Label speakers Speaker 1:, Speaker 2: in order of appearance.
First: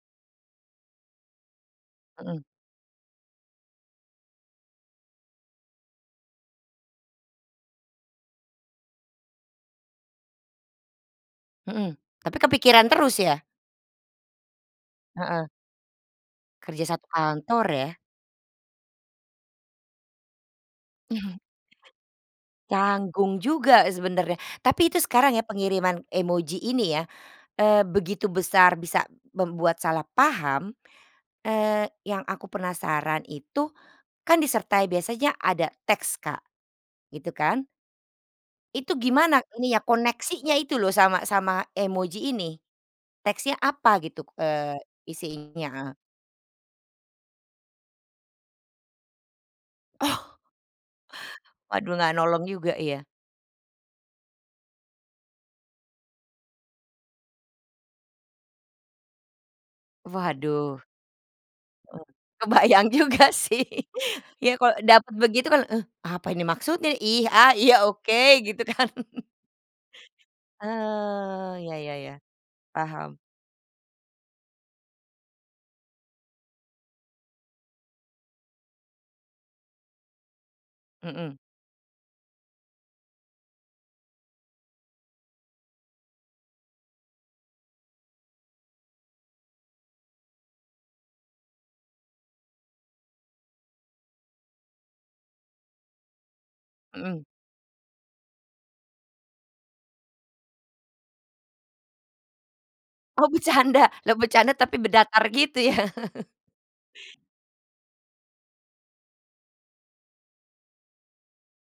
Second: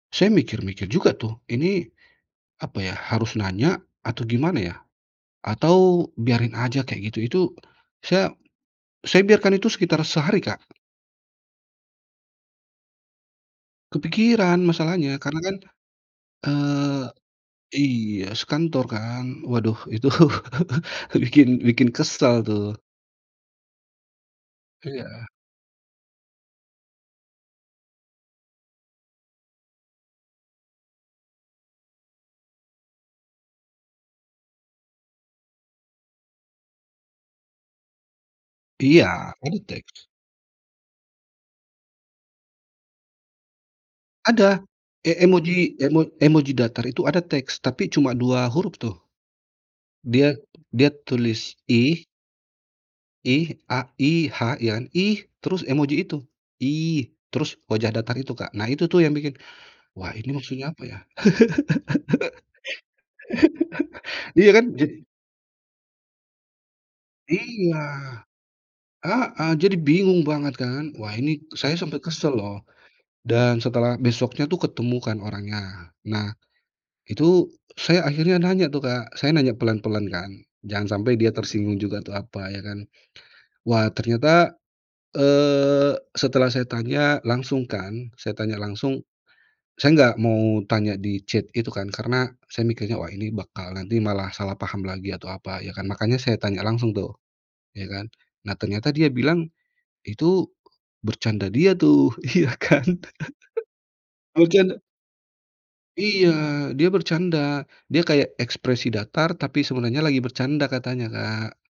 Speaker 1: Saya mikir-mikir juga tuh, "ini
Speaker 2: Mhm.
Speaker 1: apa ya, harus nanya atau gimana ya? Atau biarin aja kayak gitu?" Itu saya saya biarkan itu sekitar sehari, Kak.
Speaker 2: Mhm, tapi kepikiran terus ya?
Speaker 1: Kepikiran masalahnya. Karena
Speaker 2: Heeh.
Speaker 1: kan,
Speaker 2: Kerja
Speaker 1: eee
Speaker 2: satu kantor ya.
Speaker 1: iya, sekantor kan, waduh itu
Speaker 2: Mhm.
Speaker 1: bikin bikin kesal tuh.
Speaker 2: Canggung juga sebenarnya. Tapi itu
Speaker 1: Iya.
Speaker 2: sekarang ya pengiriman emoji ini ya, eee, begitu besar bisa membuat salah paham, eee, yang aku penasaran itu, kan disertai biasanya ada teks Kak, gitu kan? Itu
Speaker 1: Iya,
Speaker 2: gimana
Speaker 1: kan
Speaker 2: nih ya
Speaker 1: teks.
Speaker 2: koneksinya itu loh sama sama emoji ini? Teksnya apa gitu,
Speaker 1: Ada!
Speaker 2: eee,
Speaker 1: E emoji,
Speaker 2: isinya? Heeh.
Speaker 1: emo emoji datar itu ada teks, tapi cuma 2 huruf tuh,
Speaker 2: Oh!
Speaker 1: dia dia tulis,
Speaker 2: Waduh,
Speaker 1: "ih".
Speaker 2: nggak nolong juga ya.
Speaker 1: "Ih", a I-H, iya kan, "ih", terus emoji itu, "ih" terus wajah datar itu Kak. Nah itu tuh yang bikin, "wah ini maksudnya
Speaker 2: Waduh.
Speaker 1: apa ya?"
Speaker 2: Oh. Kebayang juga sih.
Speaker 1: Iya
Speaker 2: Ya
Speaker 1: kan.
Speaker 2: kalau
Speaker 1: Jadi
Speaker 2: dapat begitu kan, "Eh apa ini maksudnya? Ih, ah,
Speaker 1: Iya.
Speaker 2: iya oke", gitu kan.
Speaker 1: Heeh, jadi bingung banget kan, wah ini
Speaker 2: Ah, iya
Speaker 1: saya
Speaker 2: iya
Speaker 1: sampai
Speaker 2: iya,
Speaker 1: kesel loh,
Speaker 2: paham.
Speaker 1: dan setelah besoknya tuh ketemu kan orangnya, nah itu saya akhirnya nanya tuh Kak, saya nanya pelan-pelan kan, jangan sampai dia
Speaker 2: Mhm.
Speaker 1: tersinggung juga tuh, apa ya kan, wah ternyata, eee, setelah saya tanya langsung kan, saya tanya langsung, saya nggak mau tanya di chat itu kan, karena saya mikirnya, wah ini bakal nanti malah salah paham lagi atau apa, ya kan, makanya saya tanya langsung tuh,
Speaker 2: Mhm.
Speaker 1: ya kan. Nah ternyata dia bilang itu bercanda dia tuh, iya kan,
Speaker 2: Oh becanda? Lah becanda tapi
Speaker 1: bercanda
Speaker 2: be datar gitu ya.
Speaker 1: Iya dia bercanda. Dia kayak ekspresi datar, tapi sebenarnya lagi bercanda katanya, Kak.